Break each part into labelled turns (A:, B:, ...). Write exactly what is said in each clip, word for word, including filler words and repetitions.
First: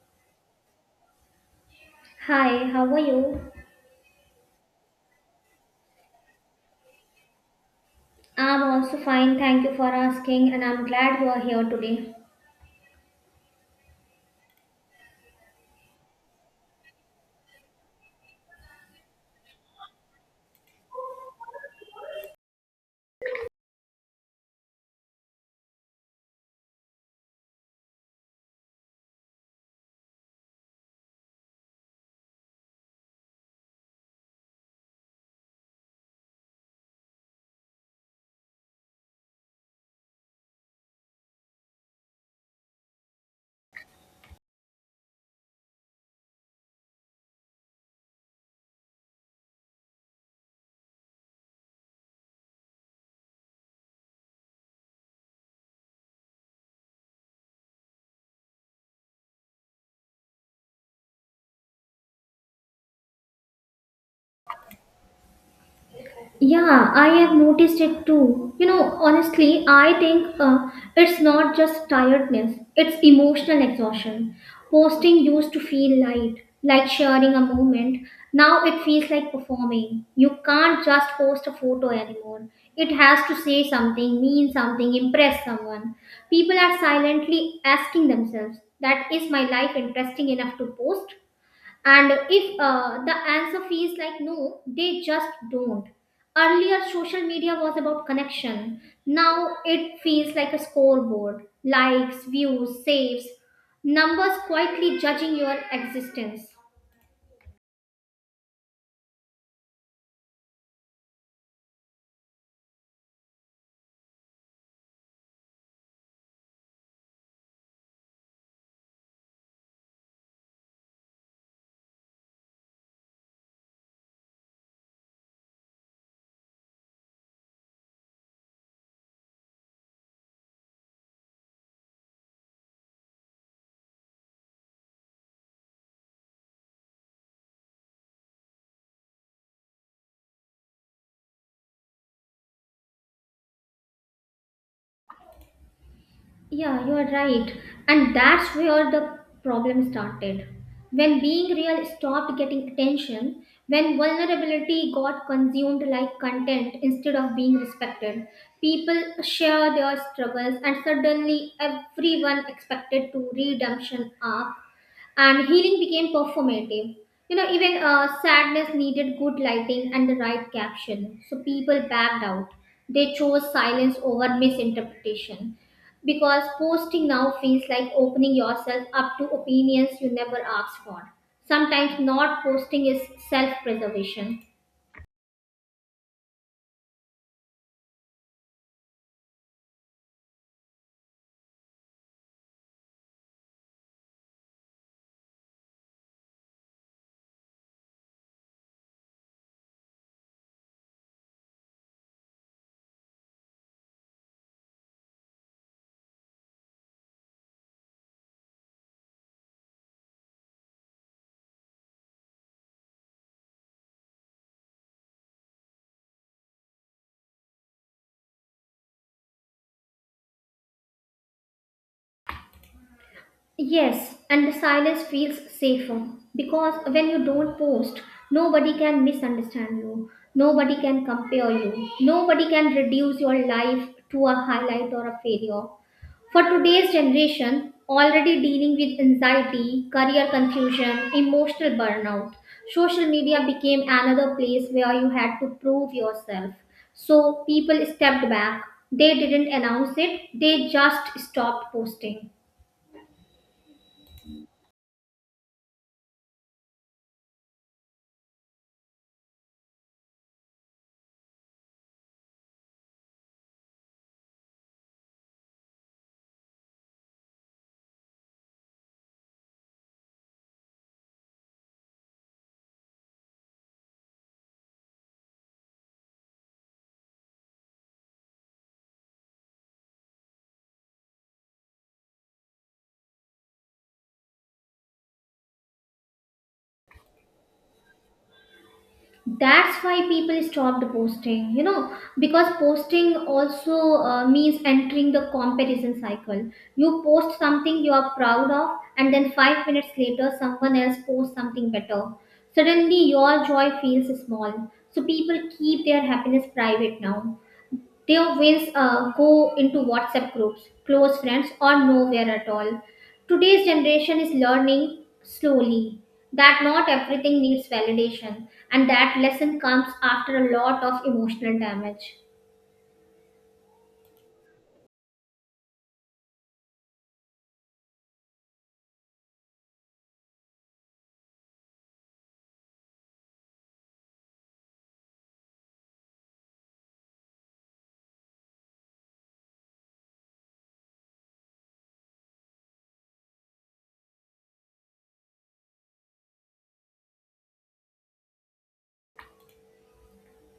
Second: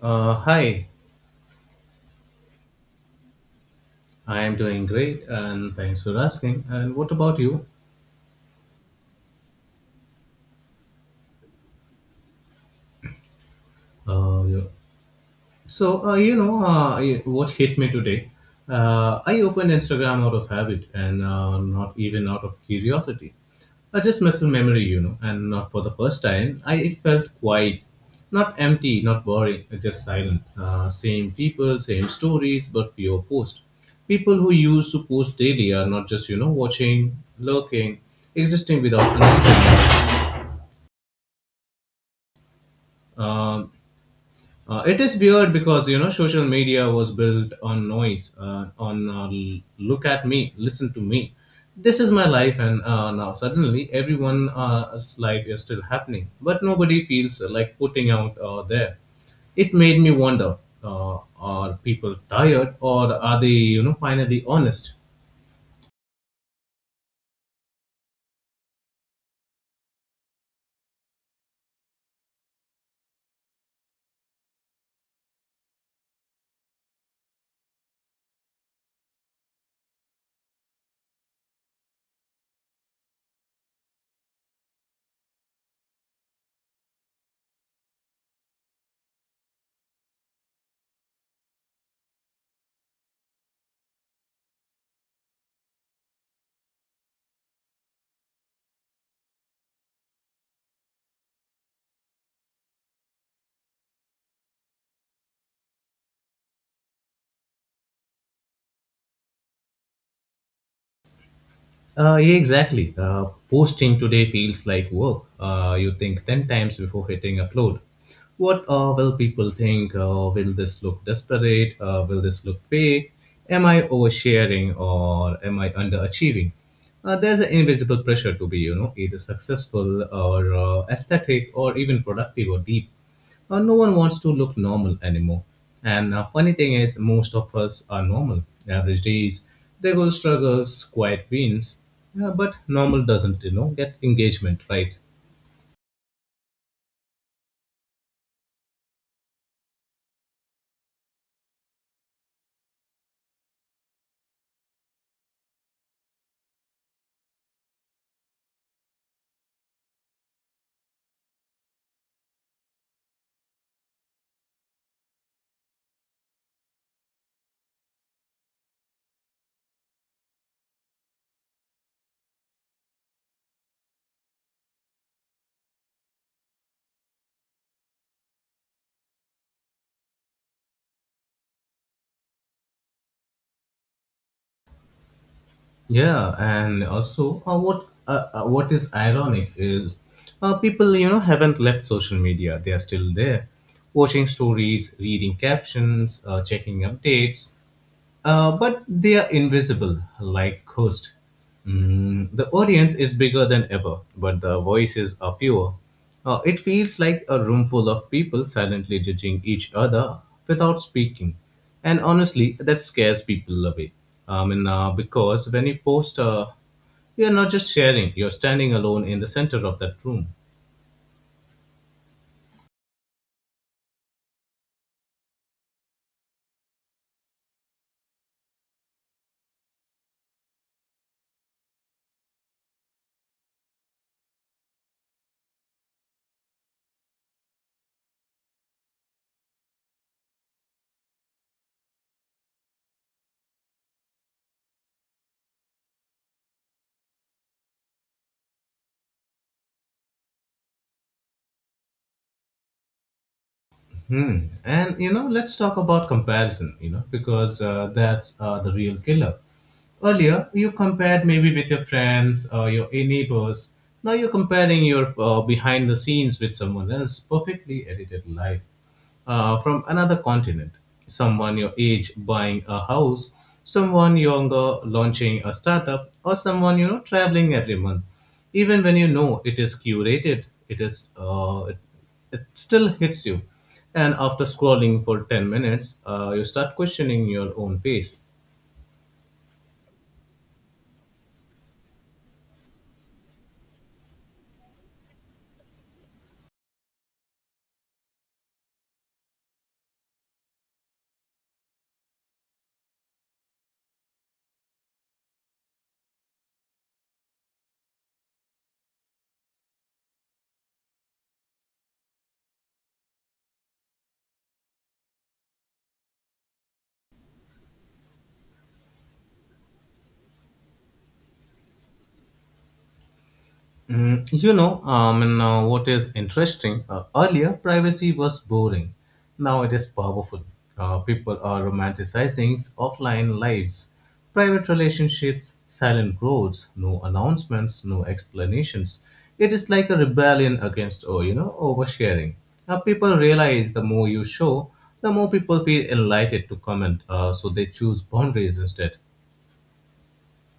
A: Uh, hi,
B: Hi, how are you?
A: I am doing great, and thanks for asking. And what about you?
B: I'm also fine, thank you for asking, and I'm glad you are here today.
A: Uh, yeah. So, uh, you know, uh, I- what hit me today? Uh, I opened Instagram out of habit, and uh, not even out of curiosity. I just missed a memory, you know, and not for the first time. I It felt quiet, not empty, not boring, uh, just silent. Uh, same people, same stories, but fewer posts. People who used to post daily are not just, you know, watching, lurking, existing without announcing. Um, uh, it is weird because, you know, social media was built on noise, uh, on uh, l- look at me, listen to me. This is my life, and uh, now suddenly everyone uh, else's life is still happening, but nobody feels uh, like putting out uh, there. It made me wonder: uh, are people tired, or are they, you know, finally honest?
B: Yeah, I have noticed it too. You know, honestly, I think uh, it's not just tiredness, it's emotional exhaustion. Posting used to feel light, like sharing a moment. Now it feels like performing. You can't just post a photo anymore. It has to say something, mean something, impress someone. People are silently asking themselves, that is my life interesting enough to post? And if uh, the answer feels like no, they just don't. Earlier, social media was about connection. Now it feels like a scoreboard, likes, views, saves, numbers quietly judging your existence.
A: Uh, yeah, exactly. Uh, posting today feels like work. Uh, you think ten times before hitting upload. What uh, will people think? Uh, will this look desperate? Uh, will this look fake? Am I oversharing, or am I underachieving? Uh, there's an invisible pressure to be, you know, either successful or uh, aesthetic, or even productive or deep. Uh, no one wants to look normal anymore. And uh, funny thing is, most of us are normal. Average days, there goes struggles, quiet wins. Uh, but normal doesn't, you know, get engagement, right?
B: Yeah, you are right. And that's where the problem started. When being real stopped getting attention, when vulnerability got consumed like content instead of being respected, people share their struggles and suddenly everyone expected to redemption arc and healing became performative. You know, even uh, sadness needed good lighting and the right caption, so people backed out. They chose silence over misinterpretation because posting now feels like opening yourself up to opinions you never asked for. Sometimes not posting is self preservation.
A: Yeah, and also uh, what uh, uh, what is ironic is, uh, people, you know, haven't left social media; they are still there, watching stories, reading captions, uh, checking updates. Uh, but they are invisible, like ghosts. Mm, the audience is bigger than ever, but the voices are fewer. Uh, it feels like a room full of people silently judging each other without speaking. And honestly, that scares people away. I mean, uh, because when you post, uh, you're not just sharing, you're standing alone in the center of that room.
B: Yes, and the silence feels safer because when you don't post, nobody can misunderstand you, nobody can compare you, nobody can reduce your life to a highlight or a failure. For today's generation, already dealing with anxiety, career confusion, emotional burnout, social media became another place where you had to prove yourself. So people stepped back. They didn't announce it, they just stopped posting.
A: Hmm. And, you know, let's talk about comparison. You know, because uh, that's uh, the real killer. Earlier, you compared maybe with your friends or your neighbors. Now you're comparing your uh, behind the scenes with someone else's perfectly edited life uh, from another continent. Someone your age buying a house, someone younger launching a startup, or someone, you know, traveling every month. Even when you know it is curated, it is uh, it, it still hits you. And after scrolling for ten minutes, uh, you start questioning your own pace.
B: That's why people stopped posting, you know, because posting also uh, means entering the comparison cycle. You post something you are proud of, and then five minutes later someone else posts something better. Suddenly your joy feels small, so people keep their happiness private now. Teo wins uh, go into WhatsApp groups, close friends, or nowhere at all. Today's generation is learning slowly that not everything needs validation, and that lesson comes after a lot of emotional damage.
A: Mm, you know, um, and uh, what is interesting? Uh, earlier, privacy was boring. Now it is powerful. Uh, people are romanticizing offline lives, private relationships, silent growths, no announcements, no explanations. It is like a rebellion against, oh, you know, oversharing. Now people realize the more you show, the more people feel enlightened to comment, uh, so they choose boundaries instead.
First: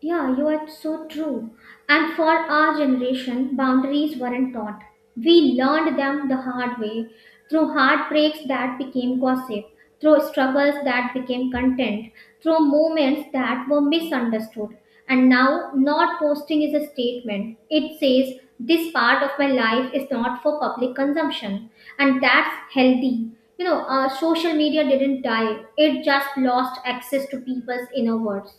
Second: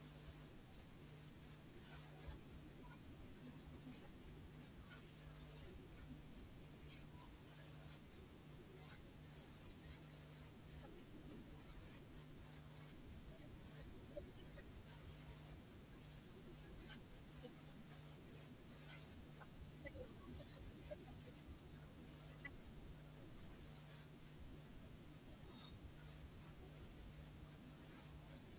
B: Yeah, you are so true. And for our generation, boundaries weren't taught. We learned them the hard way through heartbreaks that became gossip, through struggles that became content, through moments that were misunderstood. And now, not posting is a statement. It says, this part of my life is not for public consumption. And that's healthy. You know, uh, social media didn't die, it just lost access to people's inner words.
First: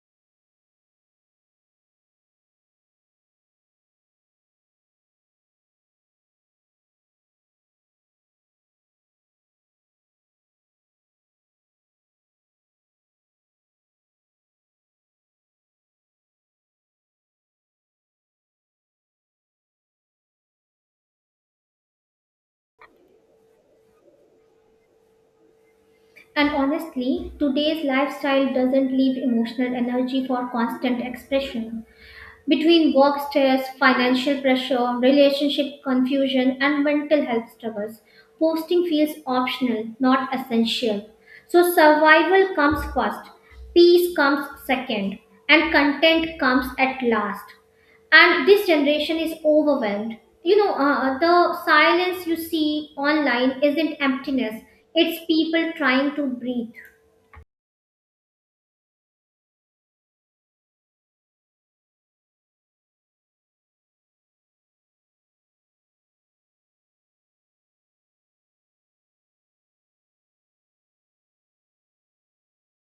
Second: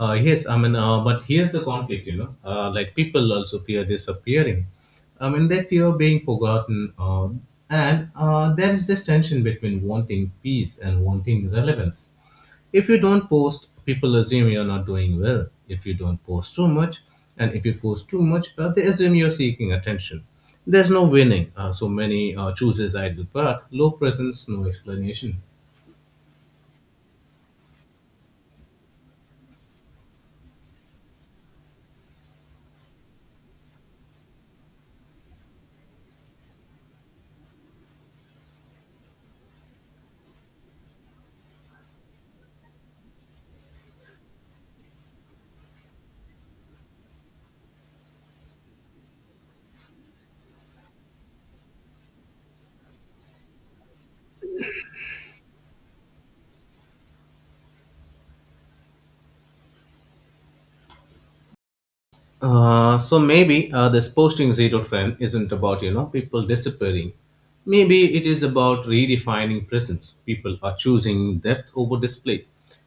A: Uh, yes, I mean, uh, but here's the conflict, you know, uh, like, people also fear disappearing. I mean, they fear being forgotten, uh, and uh, there is this tension between wanting peace and wanting relevance. If you don't post, people assume you're not doing well. If you don't post too much, and if you post too much, uh, they assume you're seeking attention. There's no winning, uh, so many uh, chooses idle path, low presence, no explanation.
B: And honestly, today's lifestyle doesn't leave emotional energy for constant expression between work stress, financial pressure, relationship confusion, and mental health struggles. Posting feels optional, not essential. So survival comes first, peace comes second, and content comes at last. And this generation is overwhelmed. You know, uh, uh, the silence you see online isn't emptiness, it's people trying to breathe.
A: Uh, so maybe uh, this posting zero trend isn't about, you know, people disappearing. Maybe it is about redefining presence. People are choosing depth over display,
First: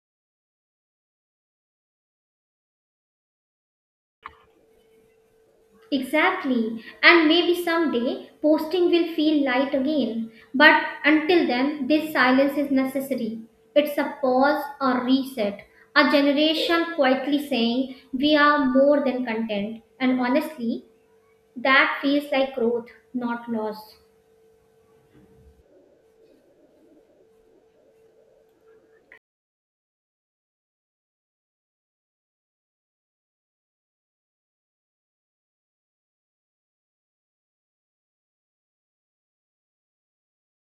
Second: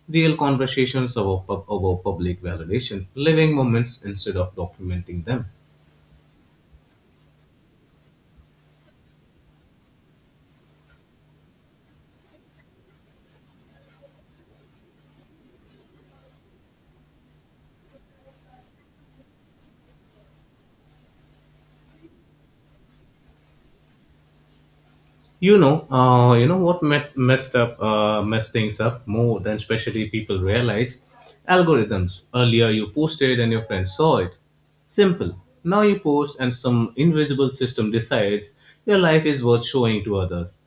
A: real conversations over pub- over public validation, living moments instead of documenting them.
B: Exactly. And maybe someday posting will feel light again. But until then, this silence is necessary. It's a pause or reset. A generation quietly saying, we are more than content. And honestly, that feels like growth, not loss.
A: You know, uh, you know what met, messed up, uh, messed things up more than especially people realize. Algorithms. Earlier, you posted and your friends saw it. Simple. Now you post and some invisible system decides your life is worth showing to others.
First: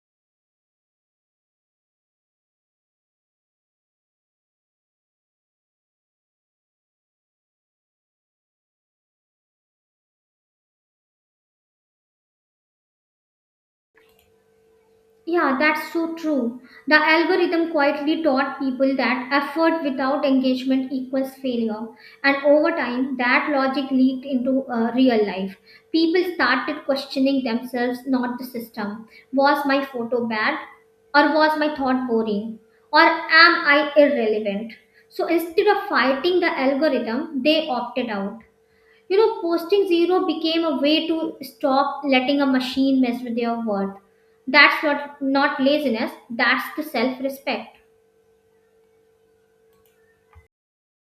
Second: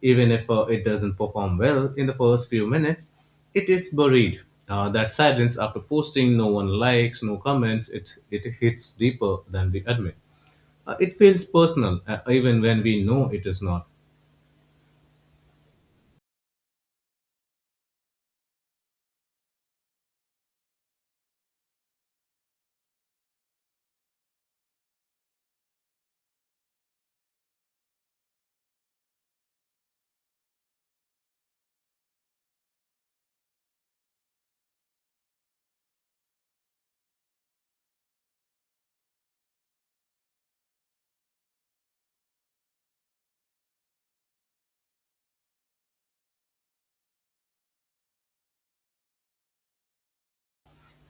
A: Even if uh, it doesn't perform well in the first few minutes, it is buried. Uh, that silence after posting, no one likes, no comments. It it hits deeper than we admit. Uh, it feels personal, uh, even when we know it is not.
B: Yeah, that's so true. The algorithm quietly taught people that effort without engagement equals failure. And over time, that logic leaked into uh, real life. People started questioning themselves, not the system. Was my photo bad? Or was my thought boring? Or am I irrelevant? So instead of fighting the algorithm, they opted out. You know, posting zero became a way to stop letting a machine mess with your worth. That's not, not laziness, that's the self respect.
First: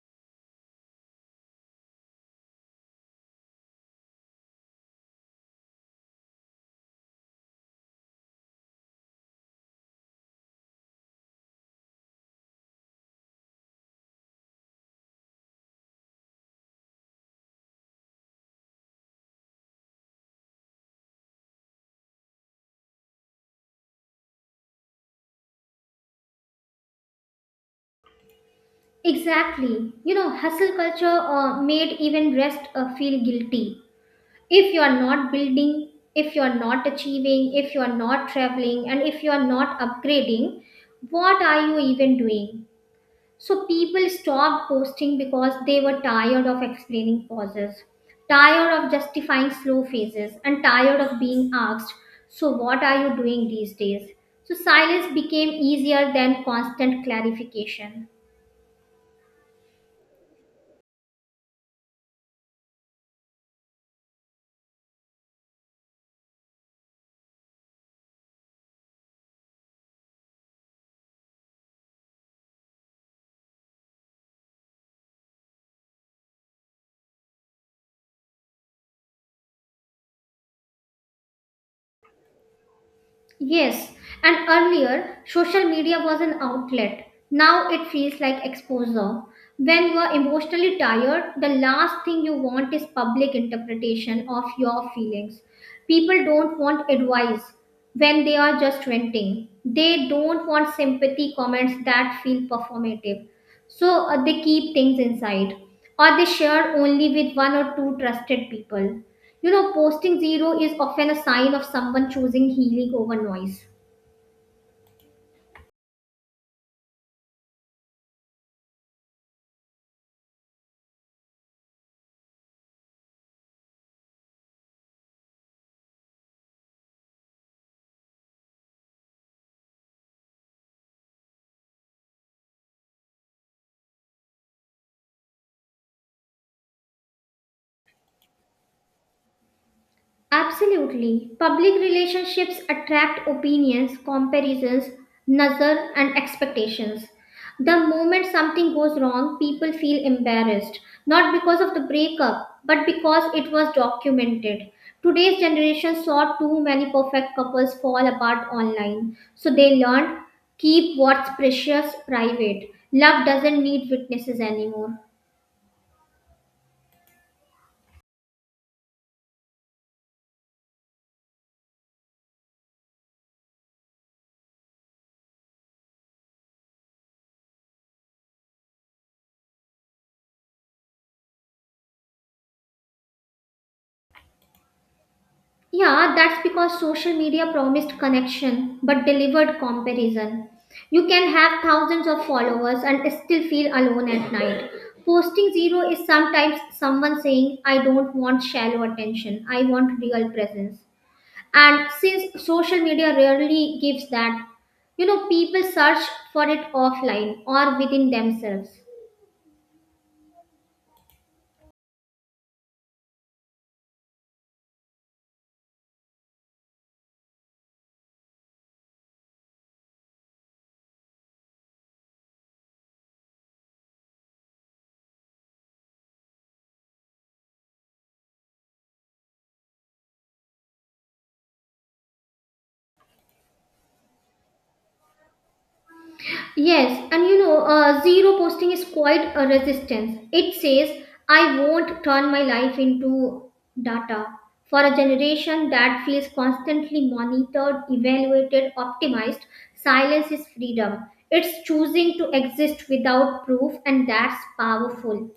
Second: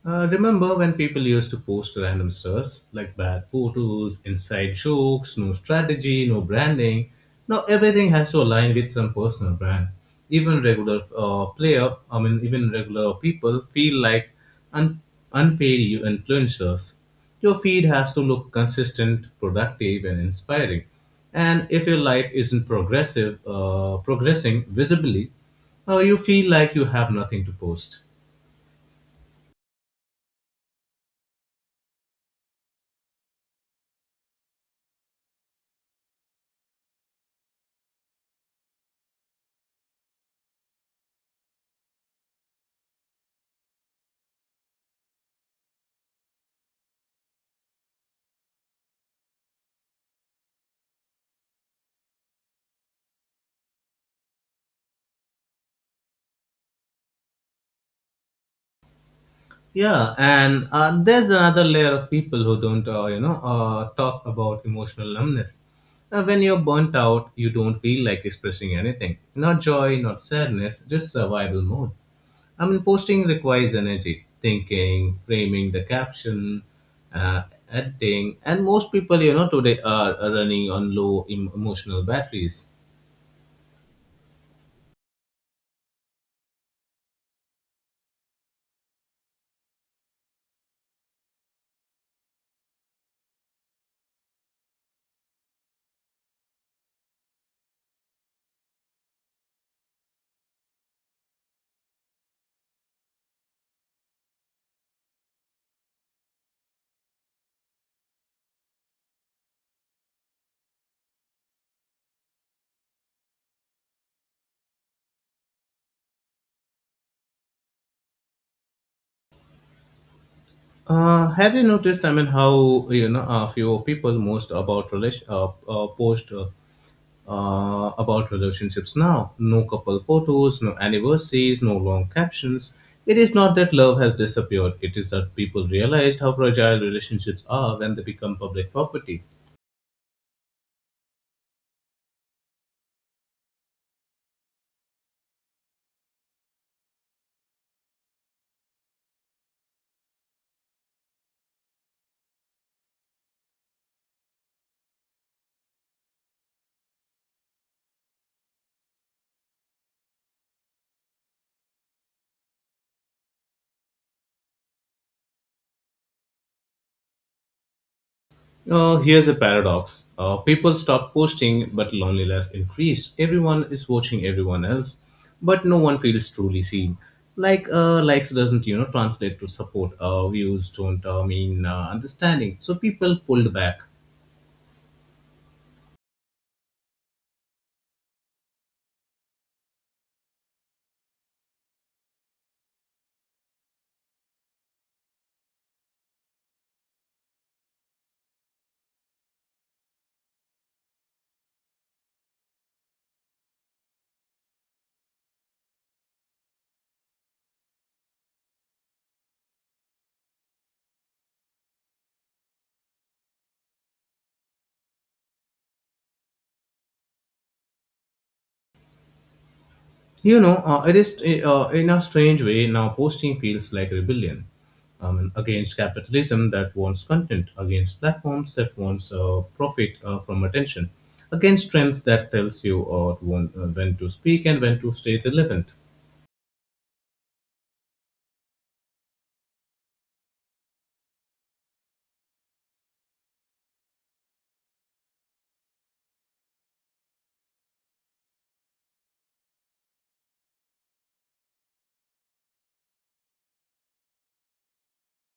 A: Uh, remember when people used to post random stuff, like bad photos, inside jokes, no strategy, no branding? Now everything has to align with some personal brand. Even regular uh, player, I mean, even regular people feel like un- unpaid influencers. Your feed has to look consistent, productive, and inspiring. And if your life isn't progressive, uh, progressing visibly, uh, you feel like you have nothing to post.
B: Exactly. You know, hustle culture uh, made even rest uh, feel guilty. If you are not building, if you are not achieving, if you are not traveling, and if you are not upgrading, what are you even doing? So people stopped posting because they were tired of explaining pauses, tired of justifying slow phases, and tired of being asked, so what are you doing these days? So silence became easier than constant clarification.
A: Yeah, and uh, there's another layer of people who don't, uh, you know, uh, talk about emotional numbness. Uh, when you're burnt out, you don't feel like expressing anything. Not joy, not sadness, just survival mode. I mean, posting requires energy, thinking, framing the caption, uh, editing, and most people, you know, today are are running on low em- emotional batteries.
B: Yes, and earlier social media was an outlet. Now it feels like exposure. When you are emotionally tired, the last thing you want is public interpretation of your feelings. People don't want advice when they are just venting. They don't want sympathy comments that feel performative. So uh, they keep things inside or they share only with one or two trusted people. You know, posting zero is often a sign of someone choosing healing over noise.
A: Uh, have you noticed? I mean, how, you know, a few people most about relation uh, uh, post uh, uh, about relationships now. No couple photos, no anniversaries, no long captions. It is not that love has disappeared, it is that people realized how fragile relationships are when they become public property.
B: Absolutely. Public relationships attract opinions, comparisons, nazar, and expectations. The moment something goes wrong, people feel embarrassed, not because of the breakup, but because it was documented. Today's generation saw too many perfect couples fall apart online, so they learned, keep what's precious private. Love doesn't need witnesses anymore.
A: Uh, here's a paradox: uh, people stop posting, but loneliness increased. Everyone is watching everyone else, but no one feels truly seen. Like, uh, likes doesn't, you know, translate to support. Uh, views don't uh, mean uh, understanding. So people pulled back.
B: Yeah, that's because social media promised connection but delivered comparison. You can have thousands of followers and still feel alone at night. Posting zero is sometimes someone saying, I don't want shallow attention, I want real presence. And since social media rarely gives that, you know, people search for it offline or within themselves.
A: You know, uh, it is uh, uh, in a strange way, now posting feels like rebellion, um, against capitalism that wants content, against platforms that wants uh, profit uh, from attention, against trends that tells you uh, when, uh, when to speak and when to stay relevant.
B: Yes, and you know, uh, zero posting is quite a resistance. It says, I won't turn my life into data. For a generation that feels constantly monitored, evaluated, optimized, silence is freedom. It's choosing to exist without proof, and that's powerful.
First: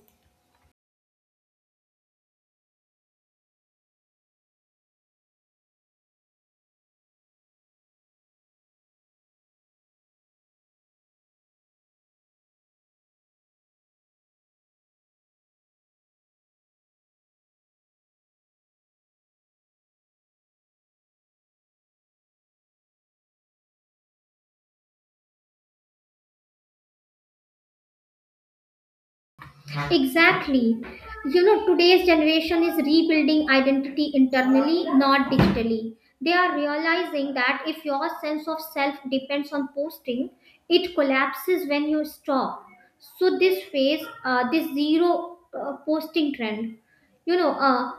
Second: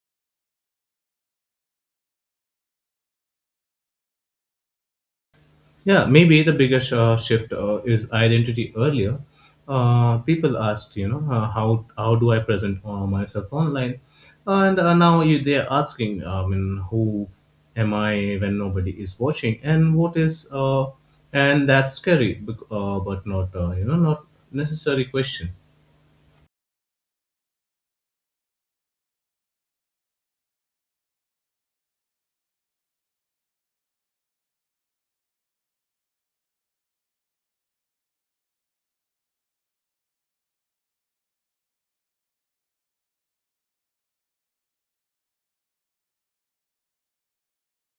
A: Yeah, maybe the biggest uh, shift uh, is identity earlier. Uh, people asked, you know, uh, how how do I present uh, myself online, and uh, now you, they're asking, uh, I mean, who am I when nobody is watching, and what is, uh, and that's scary, bec- uh, but not, uh, you know, not necessary question.
B: Exactly. You know, today's generation is rebuilding identity internally, not digitally. They are realizing that if your sense of self depends on posting, it collapses when you stop. So, this phase, uh, this zero uh, posting trend, you know, uh,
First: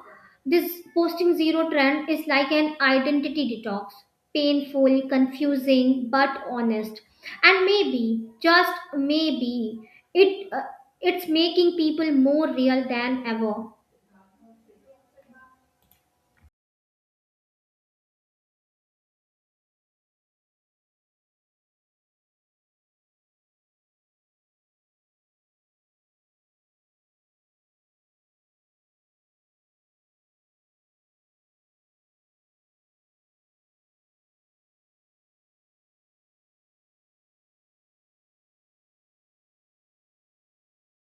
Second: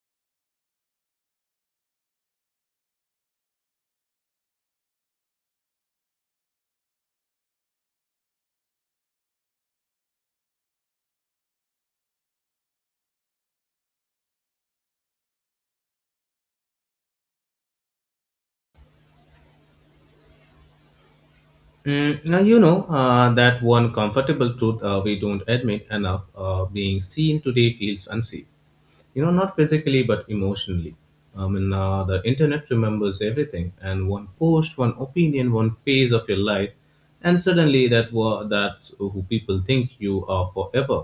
B: this posting zero trend is like an identity detox, painful, confusing, but honest. And maybe, just maybe, it, uh, it's making people more real than ever.
A: Mm, now, you know, uh, that one comfortable truth uh, we don't admit enough. Uh, being seen today feels unsafe. You know, not physically but emotionally. I mean, uh, the internet remembers everything, and one post, one opinion, one phase of your life, and suddenly that wa- that's who people think you are forever.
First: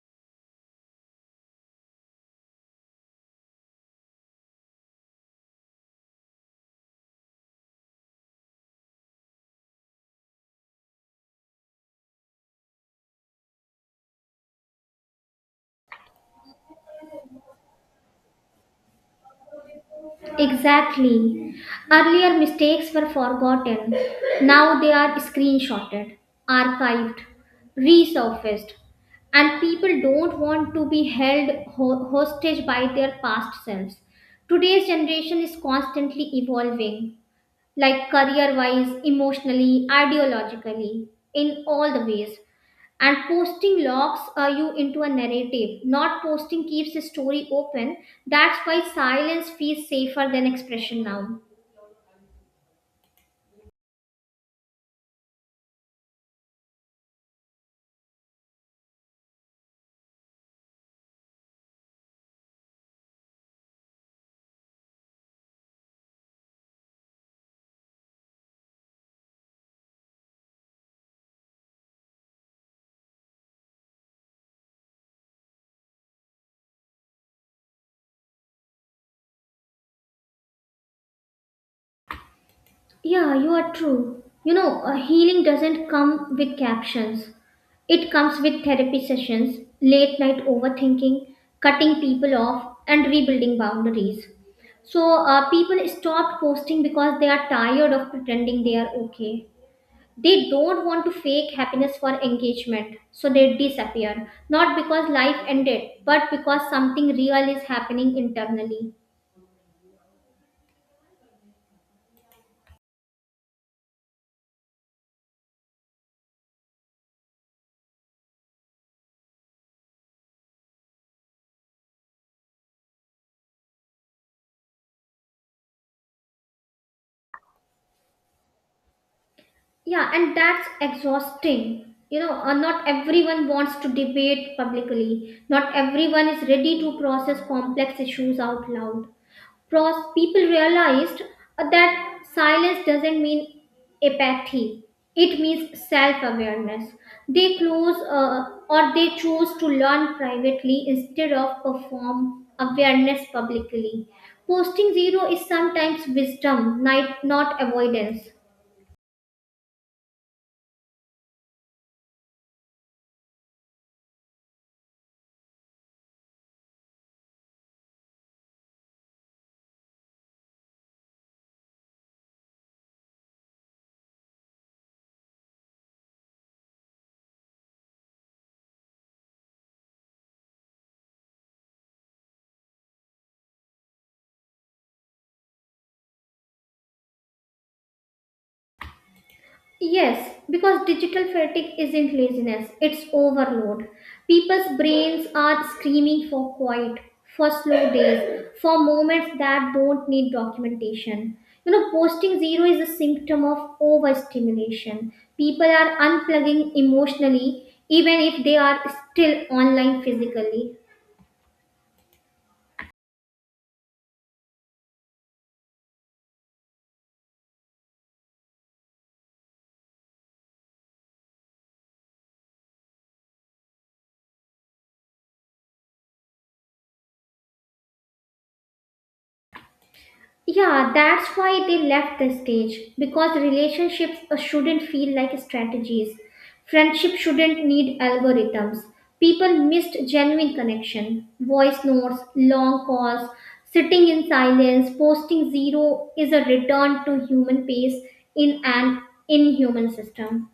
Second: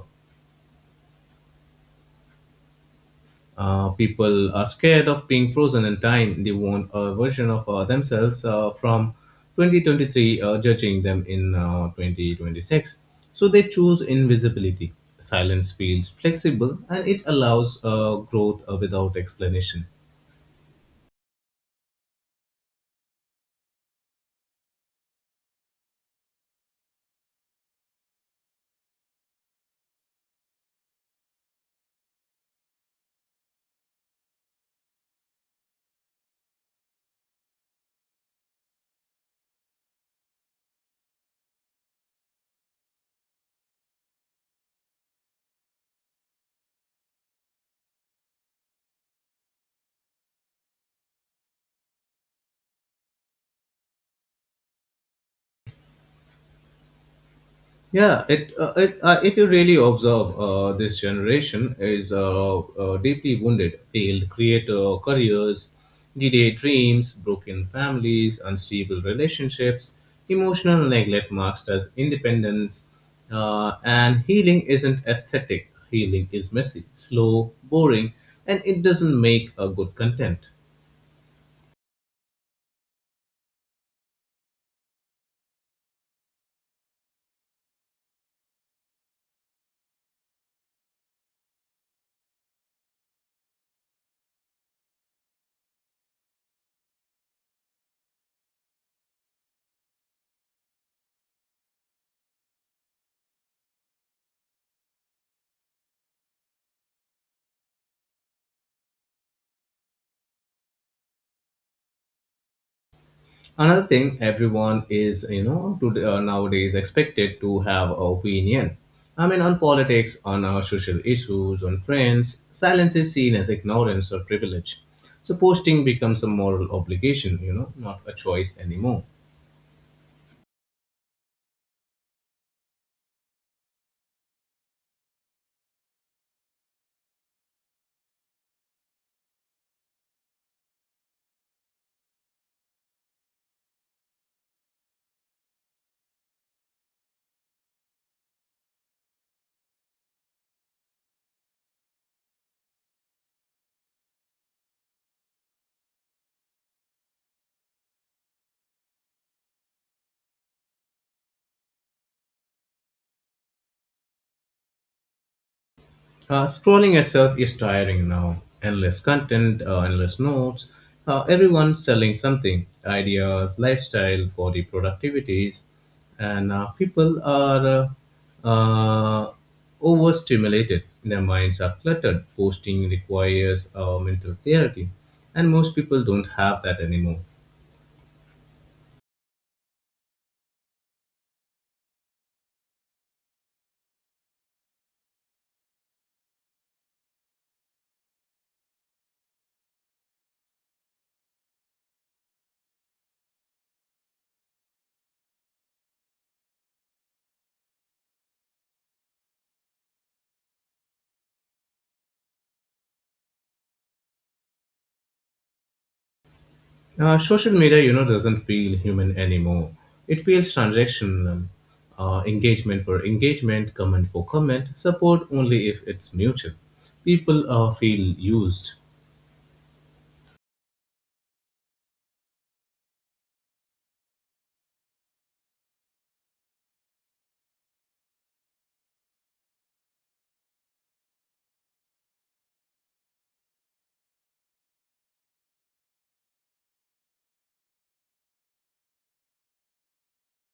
A: uh, People are scared of being frozen in time. They want a version of uh, themselves uh, from twenty twenty-three uh, judging them in uh, twenty twenty-six. So they choose invisibility. Silence feels flexible and it allows uh, growth uh, without explanation.
B: Exactly. Earlier mistakes were forgotten. Now they are screenshotted, archived, resurfaced, and people don't want to be held ho- hostage by their past selves. Today's generation is constantly evolving, like career wise, emotionally, ideologically, in all the ways, and posting locks uh, you into a narrative. Not posting keeps the story open. That's why silence feels safer than expression now.
A: Yeah, it, uh, it uh, if you really observe, uh, this generation is uh, uh, deeply wounded. Failed creator careers, delayed dreams, broken families, unstable relationships, emotional neglect marked as independence, uh, and healing isn't aesthetic. Healing is messy, slow, boring, and it doesn't make a good content.
B: Yeah, you are true. You know, uh, healing doesn't come with captions, it comes with therapy sessions, late night overthinking, cutting people off, and rebuilding boundaries. So uh, people stop posting because they are tired of pretending they are okay. They don't want to fake happiness for engagement, so they disappear. Not because life ended, but because something real is happening internally.
A: Another thing, everyone is, you know, to, uh, nowadays expected to have a opinion. I mean, on politics, on uh, social issues, on trends, silence is seen as ignorance or privilege. So posting becomes a moral obligation, you know, not a choice anymore.
B: Yeah, and that's exhausting. You know, uh, not everyone wants to debate publicly. Not everyone is ready to process complex issues out loud. Pros, people realized uh, that silence doesn't mean apathy. It means self-awareness. They close uh, or they chose to learn privately instead of perform awareness publicly. Posting zero is sometimes wisdom, not, not avoidance.
A: Uh, scrolling itself is tiring now. Endless content, uh, endless notes. Uh, everyone's selling something: ideas, lifestyle, body productivities. And uh, people are uh, uh, overstimulated. Their minds are cluttered. Posting requires uh, mental clarity. And most people don't have that anymore.
B: Yes, because digital fatigue isn't laziness, it's overload. People's brains are screaming for quiet, for slow days, for moments that don't need documentation. You know, posting zero is a symptom of overstimulation. People are unplugging emotionally, even if they are still online physically.
A: Uh, social media, you know, doesn't feel human anymore. It feels transactional. Uh, engagement for engagement, comment for comment, support only if it's mutual. People uh, feel used.
B: Yeah, that's why they left the stage because relationships uh, shouldn't feel like strategies. Friendship shouldn't need algorithms. People missed genuine connection, voice notes, long calls, sitting in silence. Posting zero is a return to human pace in an inhuman system.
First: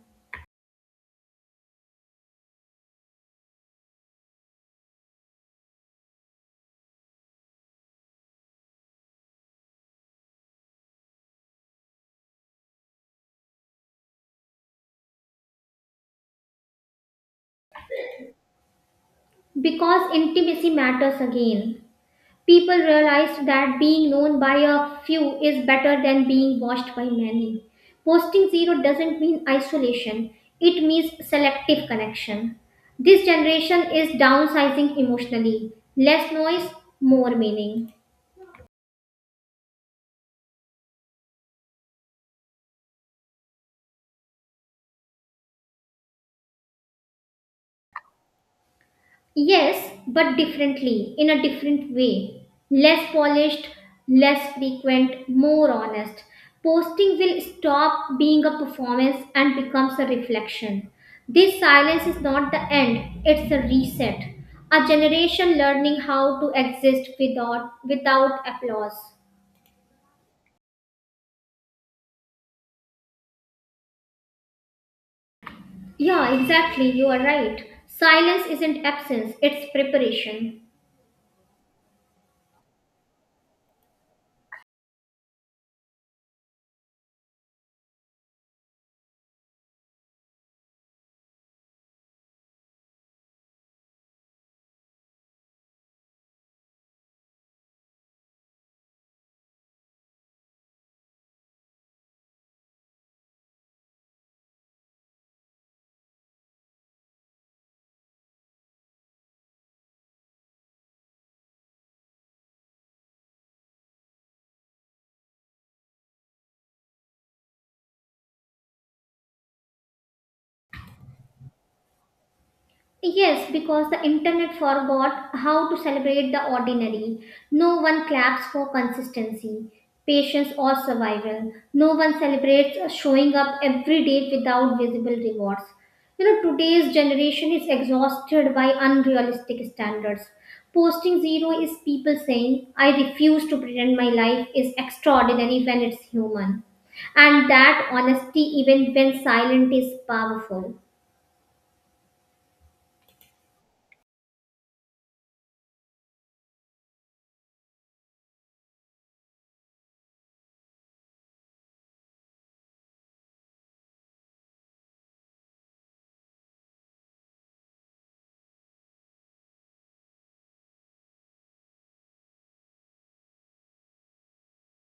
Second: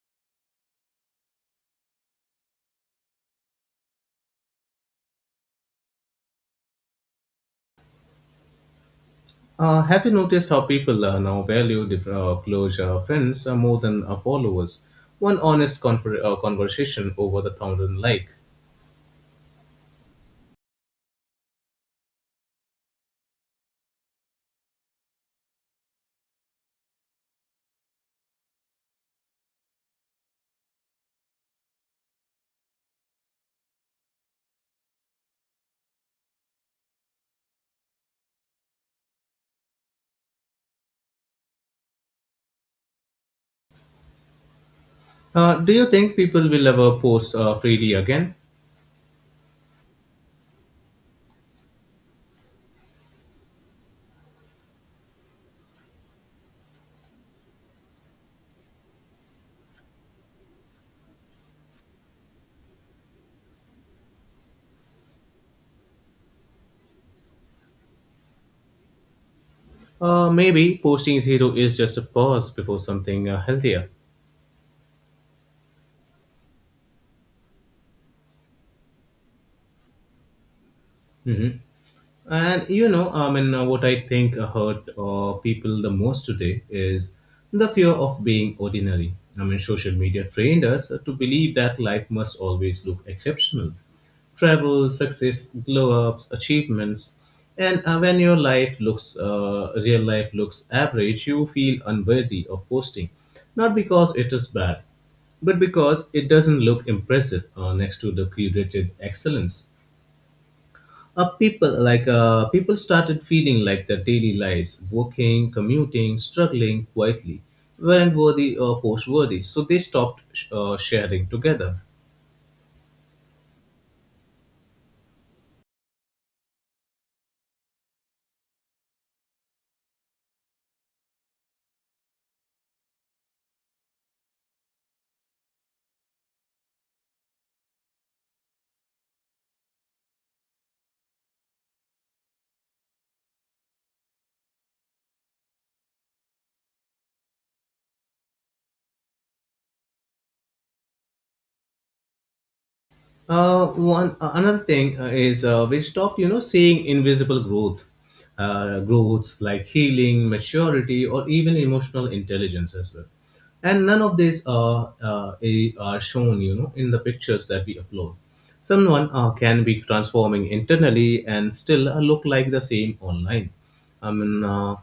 A: Uh, have you noticed how people uh, now value diff- uh, close uh, friends uh, more than uh, followers? One honest confer- uh, conversation over the thousand like.
B: Because intimacy matters again. People realized that being known by a few is better than being watched by many. Posting zero doesn't mean isolation, it means selective connection. This generation is downsizing emotionally. Less noise, more meaning.
A: Uh, do you think people will ever post uh, freely again?
B: Yes, but differently, in a different way. Less polished, less frequent, more honest. Posting will stop being a performance and becomes a reflection. This silence is not the end, it's a reset. A generation learning how to exist without without applause.
A: Uh, maybe posting zero is just a pause before something uh, healthier.
B: Yeah, exactly, you are right. Silence isn't absence, it's preparation.
A: And you know, I mean, uh, what I think hurt uh, people the most today is the fear of being ordinary. I mean, social media trained us to believe that life must always look exceptional. Travel, success, glow ups, achievements. And uh, when your life looks, uh, real life looks average, you feel unworthy of posting. Not because it is bad, but because it doesn't look impressive uh, next to the curated excellence. uh, people like uh, people started feeling like their daily lives, working, commuting, struggling quietly, weren't worthy or post worthy, so they stopped sh- uh, sharing together.
B: Yes, because the internet forgot how to celebrate the ordinary. No one claps for consistency, patience, or survival. No one celebrates showing up every day without visible rewards. You know, today's generation is exhausted by unrealistic standards. Posting zero is people saying, I refuse to pretend my life is extraordinary when it's human. And that honesty, even when silent, is powerful.
A: Uh, one uh, Another thing uh, is, uh, we stopped, you know, seeing invisible growth, uh, growths like healing, maturity, or even emotional intelligence as well. And none of these are uh, a- are shown, you know, in the pictures that we upload. Someone uh, can be transforming internally and still uh, look like the same online. I mean, uh,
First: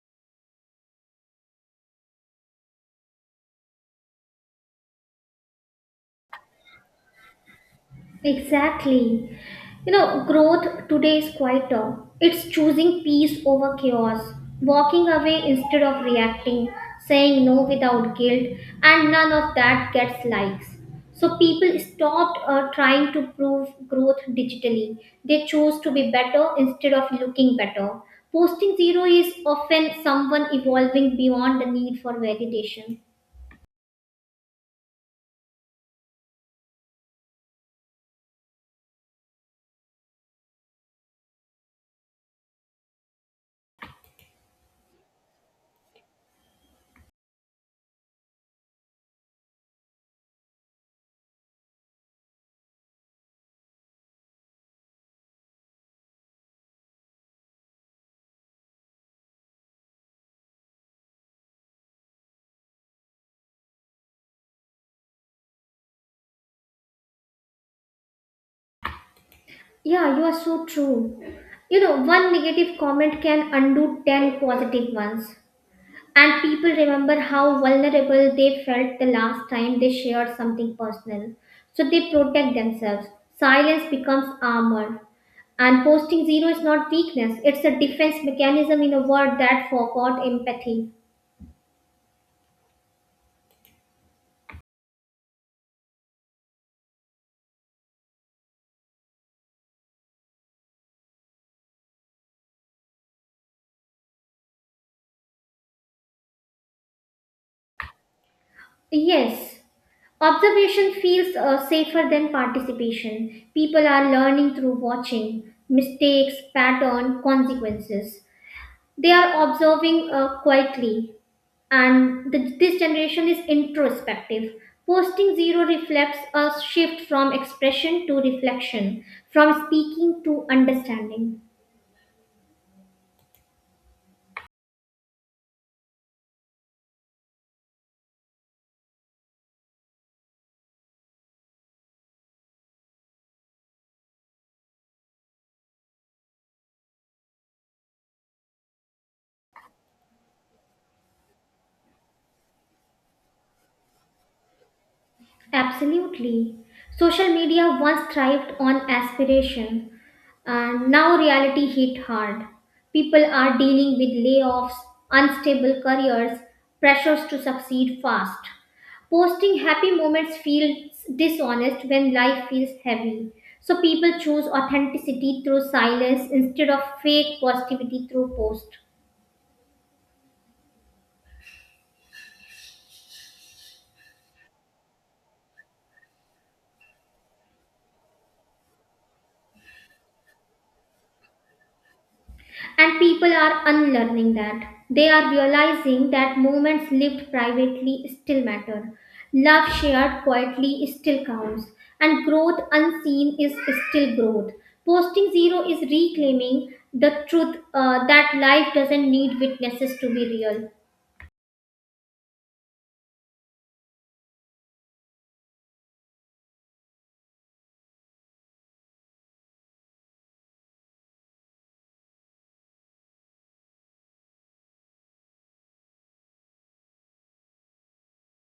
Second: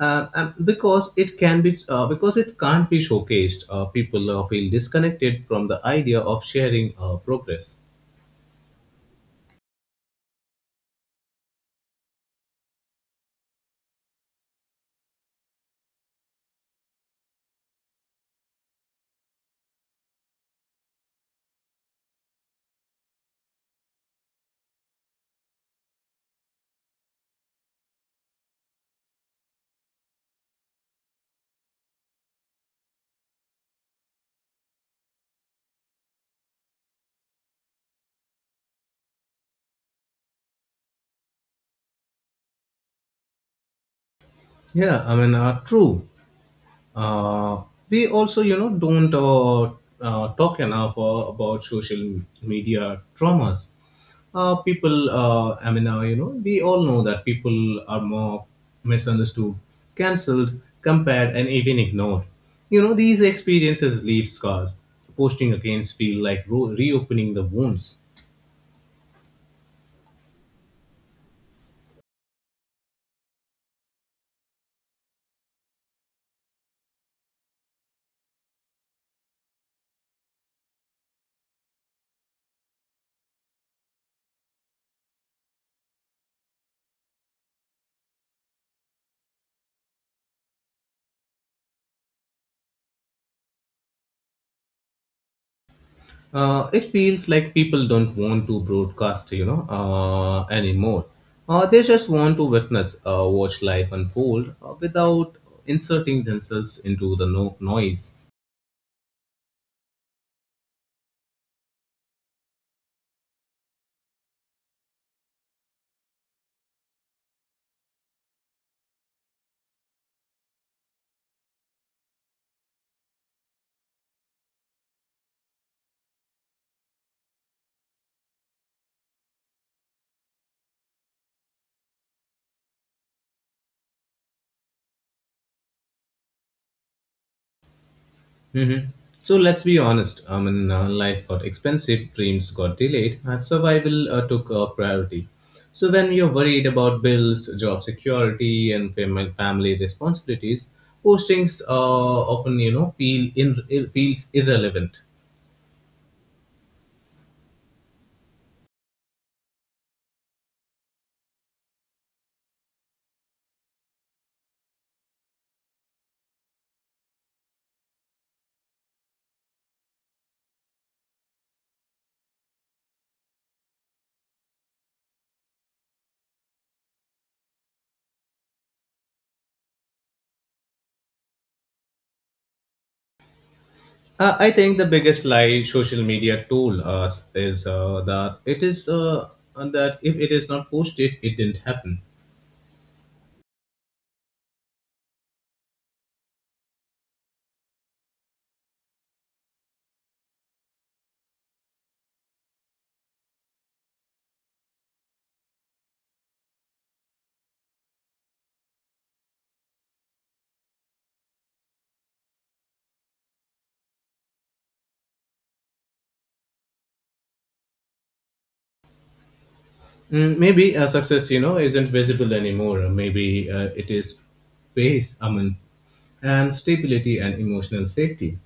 A: uh, um, because it can be uh, because it can't be showcased, uh, people uh, feel disconnected from the idea of sharing uh, progress.
B: Exactly. You know, growth today is quieter. It's choosing peace over chaos, walking away instead of reacting, saying no without guilt, and none of that gets likes. So people stopped uh, trying to prove growth digitally. They chose to be better instead of looking better. Posting zero is often someone evolving beyond the need for validation.
A: Yeah, I mean, uh, true. Uh, we also, you know, don't uh, uh, talk enough uh, about social media traumas. Uh, people, uh, I mean, uh, you know, we all know that people are more misunderstood, cancelled, compared, and even ignored. You know, these experiences leave scars. Posting against feel like ro- reopening the wounds.
B: Yeah, you are so true. You know, one negative comment can undo ten positive ones. And people remember how vulnerable they felt the last time they shared something personal. So they protect themselves. Silence becomes armor. And posting zero is not weakness, it's a defense mechanism in a world that forgot empathy.
A: Uh, it feels like people don't want to broadcast, you know, uh, anymore. Uh, they just want to witness, uh, watch life unfold uh, without inserting themselves into the no- noise.
B: Yes, observation feels uh, safer than participation. People are learning through watching mistakes, pattern, consequences. They are observing uh, quietly, and the, this generation is introspective. Posting zero reflects a shift from expression to reflection, from speaking to understanding.
A: Mhm. So let's be honest. I mean, uh, life got expensive, dreams got delayed, and survival uh, took uh, priority. So when you're worried about bills, job security, and fam- family responsibilities, postings uh, often, you know, feel in- feels irrelevant.
B: Absolutely. Social media once thrived on aspiration, and now reality hit hard. People are dealing with layoffs, unstable careers, pressures to succeed fast. Posting happy moments feels dishonest when life feels heavy. So people choose authenticity through silence instead of fake positivity through post.
A: Uh, I think the biggest lie social media told us is uh, that it is uh, that if it is not posted, it didn't happen.
B: And people are unlearning that. They are realizing that moments lived privately still matter. Love shared quietly still counts. And growth unseen is still growth. Posting zero is reclaiming the truth uh, that life doesn't need witnesses to be real.
A: Mm, maybe uh, success, you know, isn't visible anymore. Uh, Maybe uh, it is base, I mean, and stability and emotional safety.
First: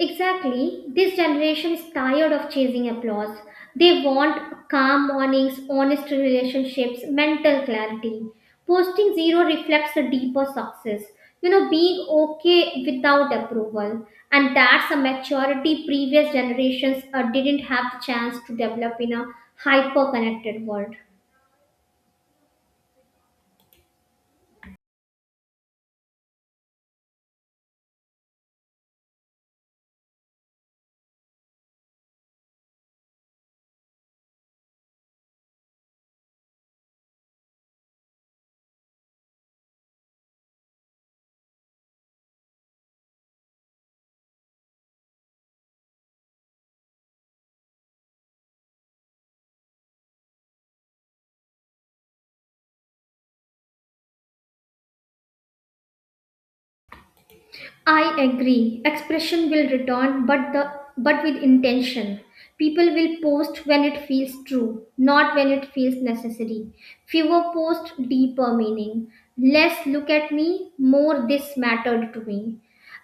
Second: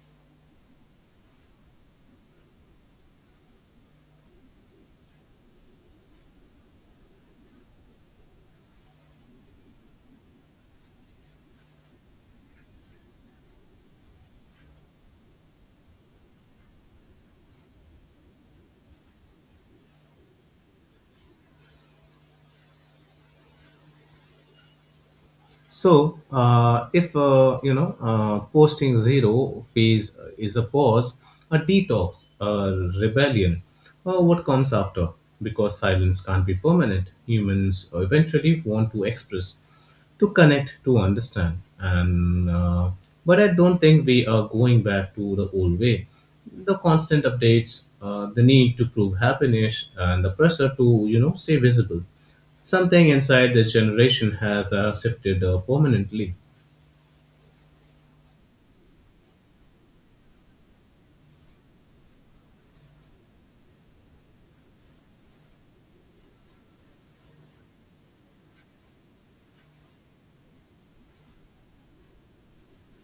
B: Exactly. This generation is tired of chasing applause. They want calm mornings, honest relationships, mental clarity. Posting zero reflects a deeper success. You know, being okay without approval. And that's a maturity previous generations uh, didn't have the chance to develop in a hyper connected world.
A: So, uh, if, uh, you know, uh, posting zero phase is a pause, a detox, a rebellion, or what comes after? Because silence can't be permanent. Humans eventually want to express, to connect, to understand, and uh, but I don't think we are going back to the old way. The constant updates, uh, the need to prove happiness, and the pressure to, you know, stay visible. Something inside this generation has uh, shifted uh, permanently.
B: I agree. Expression will return, but the but with intention. People will post when it feels true, not when it feels necessary. Fewer post, deeper meaning. Less look at me, more this mattered to me.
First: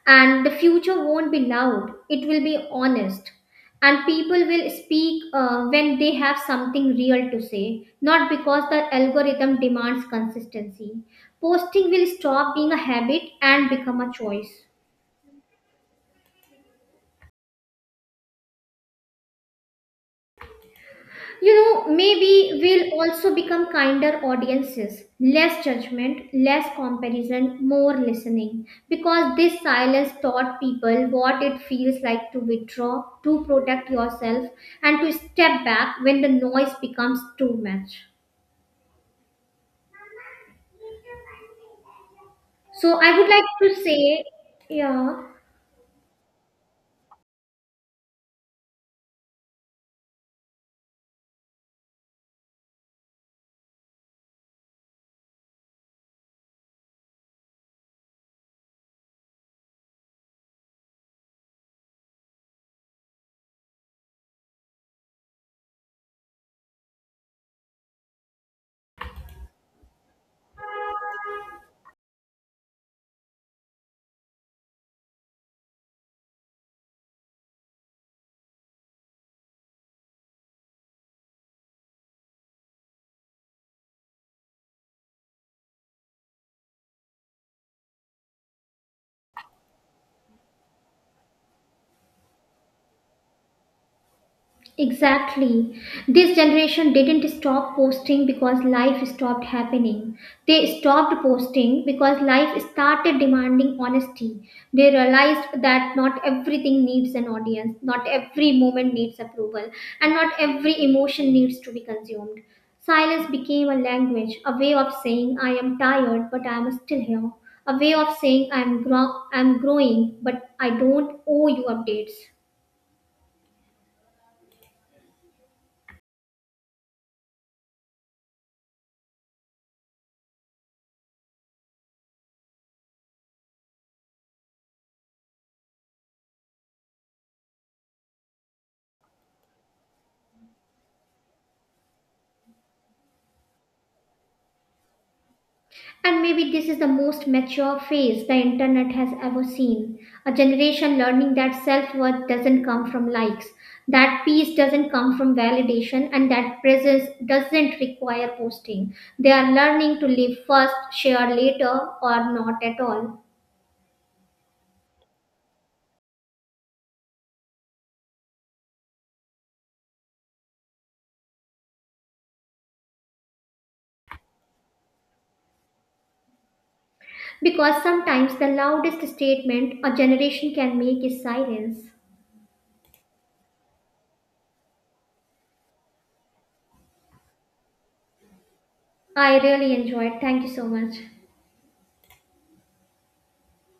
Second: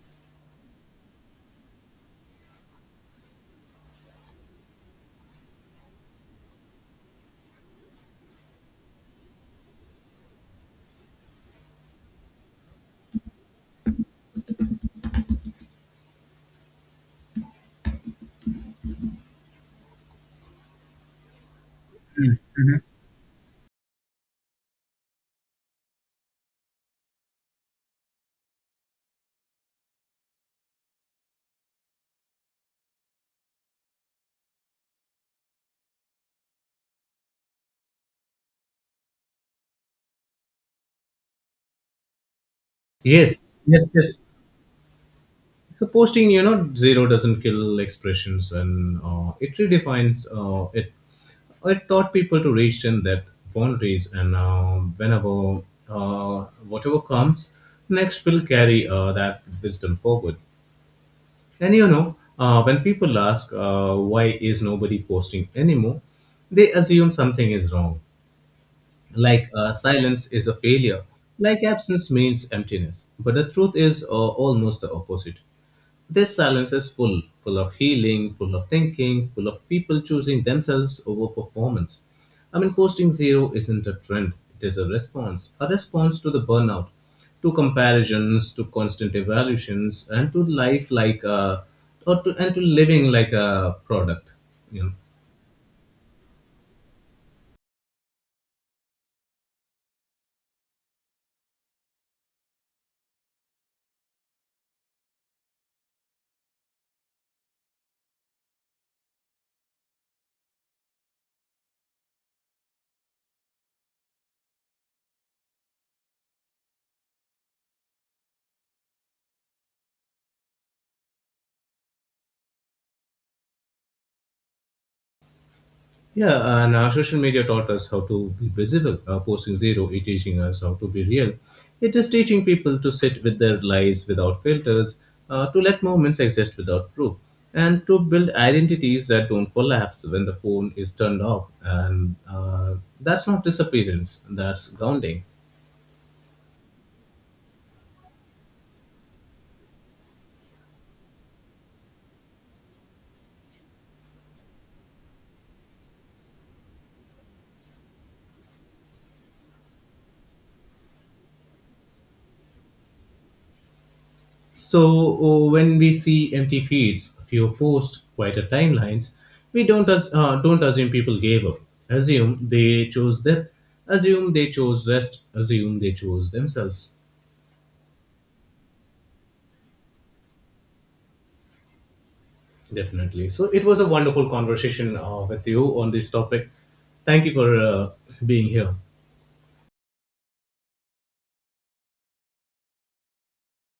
B: And the future won't be loud, it will be honest. And people will speak uh, when they have something real to say, not because the algorithm demands consistency. Posting will stop being a habit and become a choice. You know, maybe we'll also become kinder audiences, less judgment, less comparison, more listening. Because this silence taught people what it feels like to withdraw, to protect yourself, and to step back when the noise becomes too much. So I would like
A: Yes,
B: to
A: yes, yes.
B: say, yeah.
A: So posting, you know, zero doesn't kill expressions, and uh, it redefines uh, it. It taught people to reach in that boundaries, and uh, whenever uh, whatever comes next will carry uh, that wisdom forward. And you know, uh, when people ask, uh, why is nobody posting anymore, they assume something is wrong, like uh, silence is a failure, like absence means emptiness. But the truth is uh, almost the opposite. This silence is full: full of healing, full of thinking, full of people choosing themselves over performance. I mean, posting zero isn't a trend, it is a response, a response to the burnout, to comparisons, to constant evaluations, and to life like a, or to, and to living like a product. You know,
B: Exactly. This generation didn't stop posting because life stopped happening. They stopped posting because life started demanding honesty. They realized that not everything needs an audience, not every moment needs approval, and not every emotion needs to be consumed. Silence became a language, a way of saying, I am tired, but I am still here. A way of saying, I am grow, I'm growing, but I don't owe you updates.
A: yeah, and uh, social media taught us how to be visible. Uh, posting zero, it teaching us how to be real. It is teaching people to sit with their lives without filters, uh, to let moments exist without proof, and to build identities that don't collapse when the phone is turned off. And uh, that's not disappearance, that's grounding.
B: And maybe this is the most mature phase the internet has ever seen. A generation learning that self worth doesn't come from likes, that peace doesn't come from validation, and that presence doesn't require posting. They are learning to live first, share later, or not at all.
A: So, oh, when we see empty feeds, few posts, quieter timelines, we don't as, uh, don't assume people gave up. Assume they chose depth. Assume they chose rest. Assume they chose themselves.
B: Because sometimes the loudest statement a generation can make is silence.
A: Definitely. So it was a wonderful conversation uh, with you on this topic. Thank you for uh, being here.
B: I really enjoyed. Thank you so much.